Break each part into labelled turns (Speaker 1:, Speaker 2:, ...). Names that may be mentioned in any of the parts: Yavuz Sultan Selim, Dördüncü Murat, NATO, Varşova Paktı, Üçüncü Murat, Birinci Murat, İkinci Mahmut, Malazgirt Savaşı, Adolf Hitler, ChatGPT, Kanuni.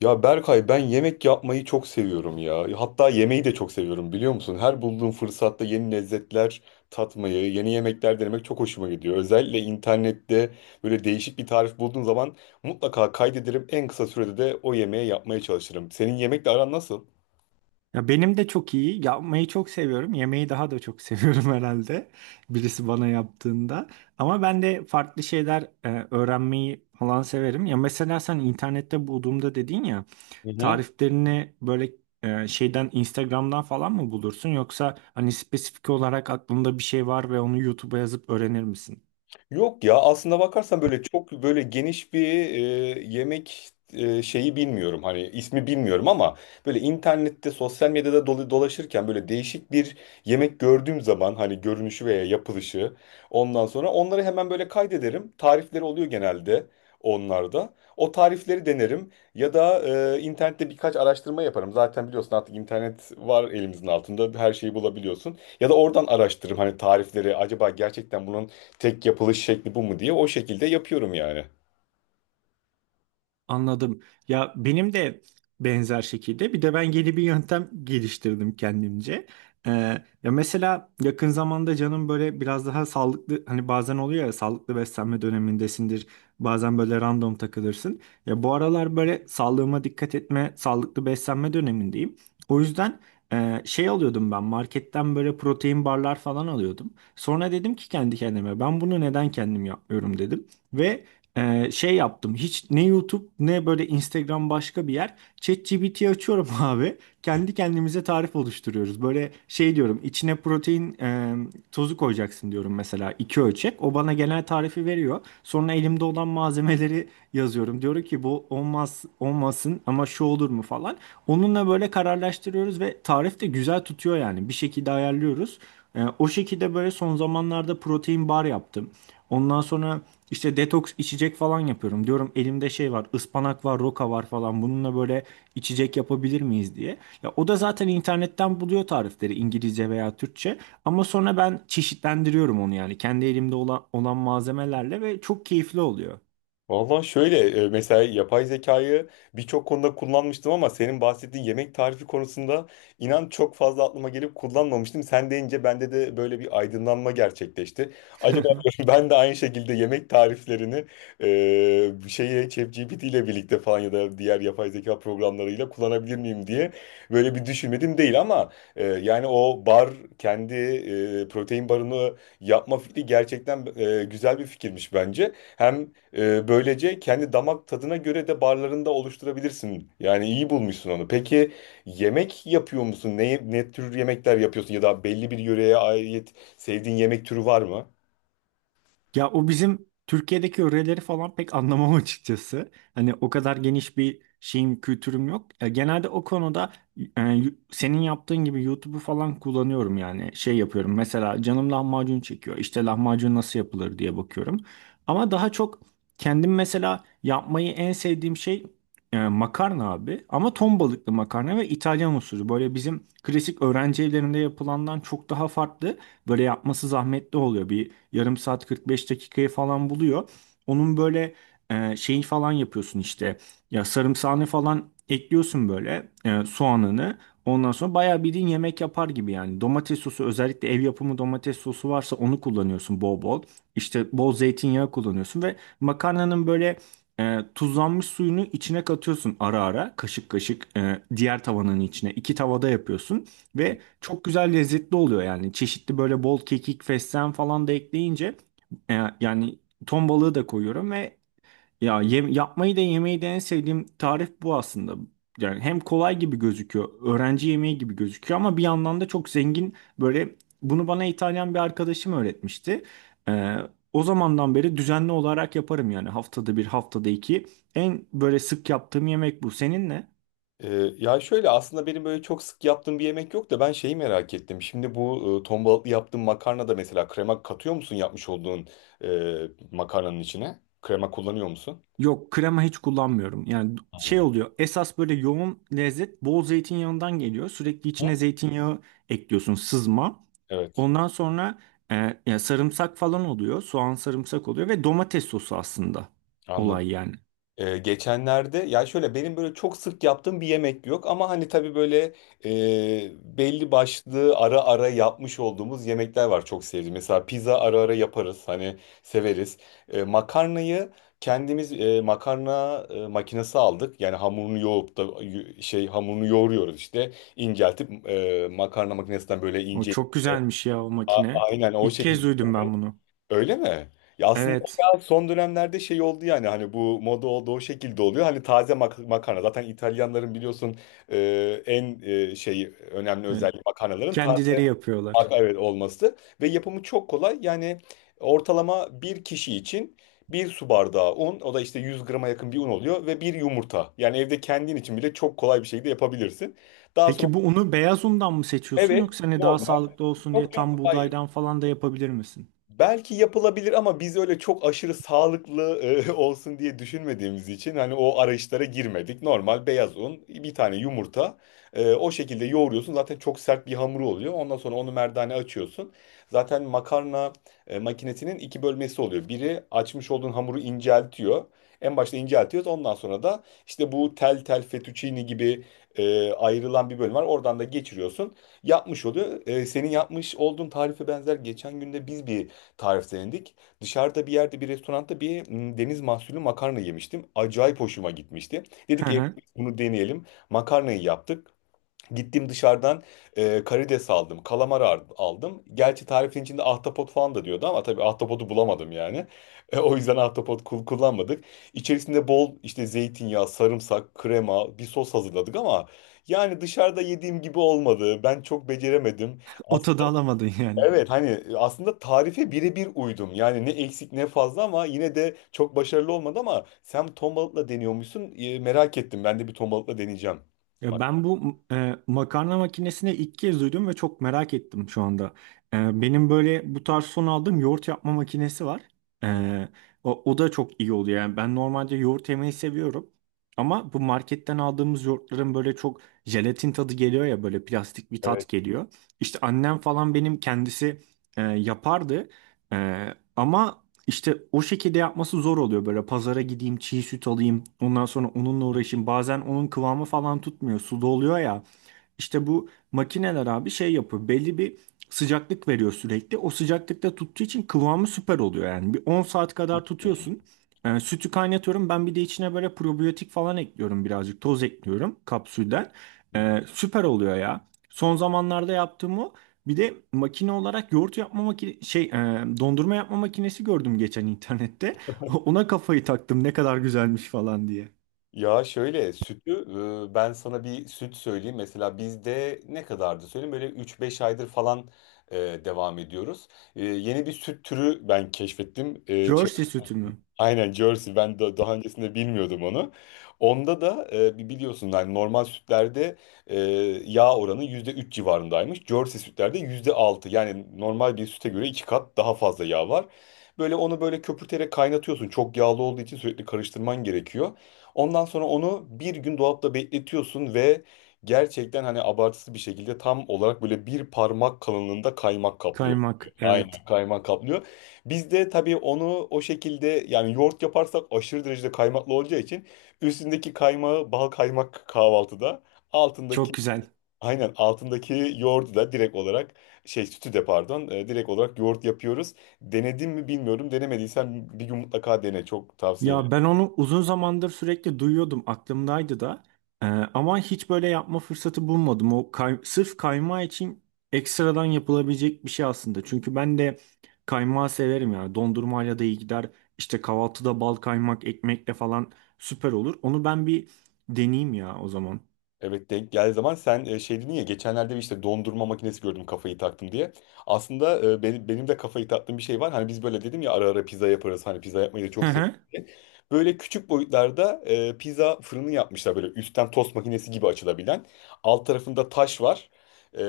Speaker 1: Ya Berkay ben yemek yapmayı çok seviyorum ya. Hatta yemeği de çok seviyorum biliyor musun? Her bulduğum fırsatta yeni lezzetler tatmayı, yeni yemekler denemek çok hoşuma gidiyor. Özellikle internette böyle değişik bir tarif bulduğum zaman mutlaka kaydederim. En kısa sürede de o yemeği yapmaya çalışırım. Senin yemekle aran nasıl?
Speaker 2: Ya benim de çok iyi. Yapmayı çok seviyorum. Yemeği daha da çok seviyorum herhalde. Birisi bana yaptığında. Ama ben de farklı şeyler öğrenmeyi falan severim. Ya mesela sen internette bulduğumda dedin ya
Speaker 1: Hı hı.
Speaker 2: tariflerini böyle şeyden Instagram'dan falan mı bulursun yoksa hani spesifik olarak aklında bir şey var ve onu YouTube'a yazıp öğrenir misin?
Speaker 1: Yok ya aslında bakarsan böyle çok böyle geniş bir yemek şeyi bilmiyorum, hani ismi bilmiyorum ama böyle internette sosyal medyada dolaşırken böyle değişik bir yemek gördüğüm zaman hani görünüşü veya yapılışı, ondan sonra onları hemen böyle kaydederim, tarifleri oluyor genelde, onlarda o tarifleri denerim ya da internette birkaç araştırma yaparım. Zaten biliyorsun, artık internet var elimizin altında, her şeyi bulabiliyorsun ya da oradan araştırırım hani tarifleri, acaba gerçekten bunun tek yapılış şekli bu mu diye. O şekilde yapıyorum yani.
Speaker 2: Anladım. Ya benim de benzer şekilde bir de ben yeni bir yöntem geliştirdim kendimce. Ee, Ya mesela yakın zamanda canım böyle biraz daha sağlıklı hani bazen oluyor ya sağlıklı beslenme dönemindesindir. Bazen böyle random takılırsın. Ya bu aralar böyle sağlığıma dikkat etme, sağlıklı beslenme dönemindeyim. O yüzden şey alıyordum ben marketten böyle protein barlar falan alıyordum. Sonra dedim ki kendi kendime ben bunu neden kendim yapmıyorum dedim ve şey yaptım. Hiç ne YouTube ne böyle Instagram başka bir yer. ChatGPT 'yi açıyorum abi. Kendi kendimize tarif oluşturuyoruz. Böyle şey diyorum. İçine protein tozu koyacaksın diyorum mesela. İki ölçek. O bana genel tarifi veriyor. Sonra elimde olan malzemeleri yazıyorum. Diyorum ki bu olmaz olmasın ama şu olur mu falan. Onunla böyle kararlaştırıyoruz ve tarif de güzel tutuyor yani. Bir şekilde ayarlıyoruz. O şekilde böyle son zamanlarda protein bar yaptım. Ondan sonra işte detoks içecek falan yapıyorum. Diyorum elimde şey var, ıspanak var, roka var falan. Bununla böyle içecek yapabilir miyiz diye. Ya o da zaten internetten buluyor tarifleri İngilizce veya Türkçe. Ama sonra ben çeşitlendiriyorum onu yani kendi elimde olan malzemelerle ve çok keyifli oluyor.
Speaker 1: Valla şöyle, mesela yapay zekayı birçok konuda kullanmıştım ama senin bahsettiğin yemek tarifi konusunda inan çok fazla aklıma gelip kullanmamıştım. Sen deyince bende de böyle bir aydınlanma gerçekleşti. Acaba ben de aynı şekilde yemek tariflerini şeye, ChatGPT ile birlikte falan ya da diğer yapay zeka programlarıyla kullanabilir miyim diye böyle bir düşünmedim değil ama yani o bar, kendi protein barını yapma fikri gerçekten güzel bir fikirmiş bence. Hem böylece kendi damak tadına göre de barlarında oluşturabilirsin. Yani iyi bulmuşsun onu. Peki yemek yapıyor musun? Ne tür yemekler yapıyorsun? Ya da belli bir yöreye ait sevdiğin yemek türü var mı?
Speaker 2: Ya o bizim Türkiye'deki öğreleri falan pek anlamam açıkçası. Hani o kadar geniş bir şeyim, kültürüm yok. E, genelde o konuda senin yaptığın gibi YouTube'u falan kullanıyorum yani. Şey yapıyorum mesela canım lahmacun çekiyor. İşte lahmacun nasıl yapılır diye bakıyorum. Ama daha çok kendim mesela yapmayı en sevdiğim şey makarna abi. Ama ton balıklı makarna ve İtalyan usulü. Böyle bizim klasik öğrenci evlerinde yapılandan çok daha farklı. Böyle yapması zahmetli oluyor, bir yarım saat 45 dakikayı falan buluyor. Onun böyle şeyi falan yapıyorsun işte. Ya sarımsağını falan ekliyorsun böyle soğanını. Ondan sonra bayağı bildiğin yemek yapar gibi yani. Domates sosu, özellikle ev yapımı domates sosu varsa, onu kullanıyorsun bol bol. İşte bol zeytinyağı kullanıyorsun ve makarnanın böyle tuzlanmış suyunu içine katıyorsun ara ara kaşık kaşık diğer tavanın içine. İki tavada yapıyorsun ve çok güzel lezzetli oluyor yani. Çeşitli böyle bol kekik, fesleğen falan da ekleyince e, yani ton balığı da koyuyorum ve ya yapmayı da yemeyi de en sevdiğim tarif bu aslında. Yani hem kolay gibi gözüküyor, öğrenci yemeği gibi gözüküyor ama bir yandan da çok zengin böyle. Bunu bana İtalyan bir arkadaşım öğretmişti. E, O zamandan beri düzenli olarak yaparım yani, haftada bir, haftada iki. En böyle sık yaptığım yemek bu. Senin ne?
Speaker 1: Ee, Ya şöyle, aslında benim böyle çok sık yaptığım bir yemek yok da ben şeyi merak ettim. Şimdi bu ton balıklı yaptığın makarna da mesela krema katıyor musun, yapmış olduğun makarnanın içine? Krema kullanıyor musun?
Speaker 2: Yok, krema hiç kullanmıyorum. Yani şey
Speaker 1: Hı?
Speaker 2: oluyor. Esas böyle yoğun lezzet bol zeytinyağından geliyor. Sürekli
Speaker 1: Hı?
Speaker 2: içine zeytinyağı ekliyorsun, sızma.
Speaker 1: Evet,
Speaker 2: Ondan sonra ya sarımsak falan oluyor. Soğan, sarımsak oluyor ve domates sosu aslında
Speaker 1: anladım.
Speaker 2: olay yani.
Speaker 1: Geçenlerde, ya şöyle, benim böyle çok sık yaptığım bir yemek yok ama hani tabii böyle e, belli başlı ara ara yapmış olduğumuz yemekler var çok sevdiğim. Mesela pizza ara ara yaparız hani, severiz. Makarnayı kendimiz, makarna makinesi aldık. Yani hamurunu yoğurup da hamurunu yoğuruyoruz işte, inceltip makarna makinesinden böyle
Speaker 2: O
Speaker 1: ince,
Speaker 2: çok güzelmiş ya o makine.
Speaker 1: Aynen o
Speaker 2: İlk
Speaker 1: şekilde.
Speaker 2: kez duydum ben bunu.
Speaker 1: Öyle mi? Ya aslında o
Speaker 2: Evet.
Speaker 1: biraz son dönemlerde şey oldu yani, hani bu moda oldu, o şekilde oluyor. Hani taze makarna zaten, İtalyanların biliyorsun en şey önemli
Speaker 2: Evet.
Speaker 1: özelliği makarnaların taze
Speaker 2: Kendileri yapıyorlar.
Speaker 1: evet olması ve yapımı çok kolay. Yani ortalama bir kişi için bir su bardağı un, o da işte 100 grama yakın bir un oluyor, ve bir yumurta. Yani evde kendin için bile çok kolay bir şekilde yapabilirsin. Daha sonra
Speaker 2: Peki bu unu beyaz undan mı seçiyorsun
Speaker 1: evet,
Speaker 2: yoksa hani daha
Speaker 1: normal,
Speaker 2: sağlıklı olsun diye
Speaker 1: yok
Speaker 2: tam
Speaker 1: yok hayır.
Speaker 2: buğdaydan falan da yapabilir misin?
Speaker 1: Belki yapılabilir ama biz öyle çok aşırı sağlıklı olsun diye düşünmediğimiz için hani o arayışlara girmedik. Normal beyaz un, bir tane yumurta. O şekilde yoğuruyorsun. Zaten çok sert bir hamuru oluyor. Ondan sonra onu merdane açıyorsun. Zaten makarna makinesinin iki bölmesi oluyor. Biri açmış olduğun hamuru inceltiyor. En başta inceltiyoruz. Ondan sonra da işte bu tel tel fettuccine gibi ayrılan bir bölüm var. Oradan da geçiriyorsun. Yapmış oluyor. Senin yapmış olduğun tarife benzer, geçen günde biz bir tariflendik. Dışarıda bir yerde, bir restoranda bir deniz mahsulü makarna yemiştim. Acayip hoşuma gitmişti. Dedik
Speaker 2: Hı
Speaker 1: evde
Speaker 2: hı.
Speaker 1: biz bunu deneyelim. Makarnayı yaptık. Gittim dışarıdan karides aldım, kalamar aldım. Gerçi tarifin içinde ahtapot falan da diyordu ama tabii ahtapotu bulamadım yani. O yüzden ahtapot kullanmadık. İçerisinde bol işte zeytinyağı, sarımsak, krema, bir sos hazırladık ama yani dışarıda yediğim gibi olmadı. Ben çok beceremedim.
Speaker 2: O tadı alamadın yani.
Speaker 1: Evet, hani aslında tarife birebir uydum. Yani ne eksik ne fazla, ama yine de çok başarılı olmadı. Ama sen ton balıkla deniyormuşsun. Merak ettim. Ben de bir ton balıkla deneyeceğim.
Speaker 2: Ya
Speaker 1: Bak.
Speaker 2: ben bu makarna makinesini ilk kez duydum ve çok merak ettim şu anda. E, benim böyle bu tarz son aldığım yoğurt yapma makinesi var.
Speaker 1: Hı,
Speaker 2: E, o da çok iyi oluyor. Yani ben normalde yoğurt yemeyi seviyorum. Ama bu marketten aldığımız yoğurtların böyle çok jelatin tadı geliyor ya, böyle plastik bir
Speaker 1: evet.
Speaker 2: tat geliyor. İşte annem falan benim kendisi yapardı. E, ama işte o şekilde yapması zor oluyor, böyle pazara gideyim çiğ süt alayım ondan sonra onunla uğraşayım, bazen onun kıvamı falan tutmuyor, suda oluyor ya. İşte bu makineler abi şey yapıyor. Belli bir sıcaklık veriyor sürekli. O sıcaklıkta tuttuğu için kıvamı süper oluyor yani. Bir 10 saat kadar
Speaker 1: Hı,
Speaker 2: tutuyorsun. Sütü kaynatıyorum. Ben bir de içine böyle probiyotik falan ekliyorum birazcık. Toz ekliyorum kapsülden.
Speaker 1: hı. Hı.
Speaker 2: Süper oluyor ya. Son zamanlarda yaptığım o. Bir de makine olarak yoğurt yapma makine dondurma yapma makinesi gördüm geçen internette. Ona kafayı taktım, ne kadar güzelmiş falan diye.
Speaker 1: Ya şöyle, sütü, ben sana bir süt söyleyeyim. Mesela bizde ne kadardı söyleyeyim, böyle üç beş aydır falan e, devam ediyoruz. Yeni bir süt türü ben keşfettim.
Speaker 2: Jersey sütü mü?
Speaker 1: Aynen, Jersey. Ben daha öncesinde bilmiyordum onu. Onda da biliyorsun hani, normal sütlerde e, yağ oranı %3 civarındaymış. Jersey sütlerde %6. Yani normal bir süte göre iki kat daha fazla yağ var. Böyle onu böyle köpürterek kaynatıyorsun. Çok yağlı olduğu için sürekli karıştırman gerekiyor. Ondan sonra onu bir gün dolapta bekletiyorsun ve gerçekten hani abartısız bir şekilde, tam olarak böyle bir parmak kalınlığında kaymak kaplıyor.
Speaker 2: Kaymak, evet.
Speaker 1: Aynen, kaymak kaplıyor. Biz de tabii onu, o şekilde yani yoğurt yaparsak aşırı derecede kaymaklı olacağı için, üstündeki kaymağı bal kaymak kahvaltıda, altındaki,
Speaker 2: Çok güzel.
Speaker 1: aynen altındaki yoğurdu da direkt olarak, şey, sütü de pardon, direkt olarak yoğurt yapıyoruz. Denedim mi bilmiyorum, denemediysen bir gün mutlaka dene, çok tavsiye ederim.
Speaker 2: Ya ben onu uzun zamandır sürekli duyuyordum, aklımdaydı da. Ama hiç böyle yapma fırsatı bulmadım. O sırf kaymağı için ekstradan yapılabilecek bir şey aslında. Çünkü ben de kaymağı severim yani. Dondurmayla da iyi gider. İşte kahvaltıda bal kaymak ekmekle falan süper olur. Onu ben bir deneyeyim ya o zaman.
Speaker 1: Evet, denk geldiği zaman. Sen şey dedin ya geçenlerde, bir işte dondurma makinesi gördüm kafayı taktım diye. Aslında benim de kafayı taktığım bir şey var. Hani biz böyle dedim ya, ara ara pizza yaparız, hani pizza yapmayı da
Speaker 2: Hı
Speaker 1: çok seviyorum
Speaker 2: hı.
Speaker 1: diye. Böyle küçük boyutlarda pizza fırını yapmışlar, böyle üstten tost makinesi gibi açılabilen. Alt tarafında taş var. E,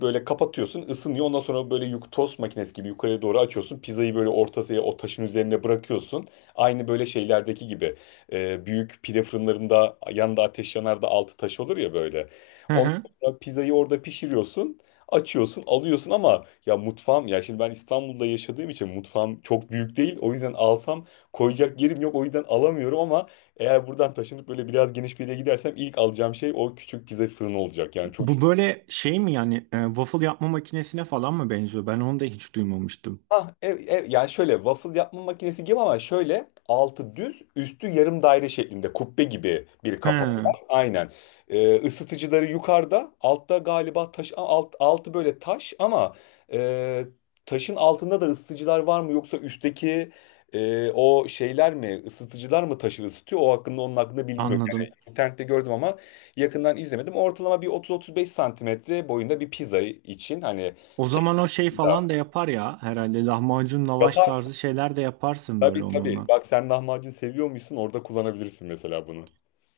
Speaker 1: Böyle kapatıyorsun, ısınıyor. Ondan sonra böyle tost makinesi gibi yukarıya doğru açıyorsun. Pizzayı böyle ortasına, o taşın üzerine bırakıyorsun. Aynı böyle şeylerdeki gibi, büyük pide fırınlarında yanında ateş yanar da altı taş olur ya böyle.
Speaker 2: Hı
Speaker 1: Ondan
Speaker 2: hı.
Speaker 1: sonra pizzayı orada pişiriyorsun. Açıyorsun, alıyorsun. Ama ya mutfağım, ya şimdi ben İstanbul'da yaşadığım için mutfağım çok büyük değil. O yüzden alsam koyacak yerim yok. O yüzden alamıyorum ama eğer buradan taşınıp böyle biraz geniş bir yere gidersem ilk alacağım şey o küçük pizza fırını olacak. Yani çok.
Speaker 2: Bu böyle şey mi yani, waffle yapma makinesine falan mı benziyor? Ben onu da hiç duymamıştım.
Speaker 1: Yani şöyle waffle yapma makinesi gibi ama şöyle altı düz üstü yarım daire şeklinde kubbe gibi bir kapağı
Speaker 2: He,
Speaker 1: var. Aynen. Isıtıcıları yukarıda, altta galiba taş, altı böyle taş ama e, taşın altında da ısıtıcılar var mı, yoksa üstteki o şeyler mi, ısıtıcılar mı taşı ısıtıyor? O hakkında Onun hakkında bilgim yok. Yani
Speaker 2: anladım.
Speaker 1: internette gördüm ama yakından izlemedim. Ortalama bir 30-35 santimetre boyunda bir pizza için hani.
Speaker 2: O zaman o şey falan da
Speaker 1: Pizza.
Speaker 2: yapar ya. Herhalde lahmacun, lavaş
Speaker 1: Yapar.
Speaker 2: tarzı şeyler de yaparsın böyle
Speaker 1: Tabii tabii.
Speaker 2: onunla.
Speaker 1: Bak sen lahmacun seviyormuşsun, orada kullanabilirsin mesela bunu.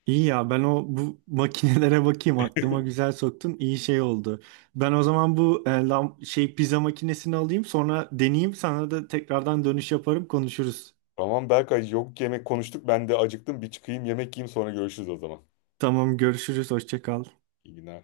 Speaker 2: İyi ya, ben o bu makinelere bakayım, aklıma güzel soktun. İyi şey oldu. Ben o zaman bu pizza makinesini alayım, sonra deneyeyim, sana da tekrardan dönüş yaparım, konuşuruz.
Speaker 1: Tamam Berkay, yok, yemek konuştuk, ben de acıktım, bir çıkayım yemek yiyeyim sonra görüşürüz o zaman.
Speaker 2: Tamam, görüşürüz, hoşça kal.
Speaker 1: İyi günler.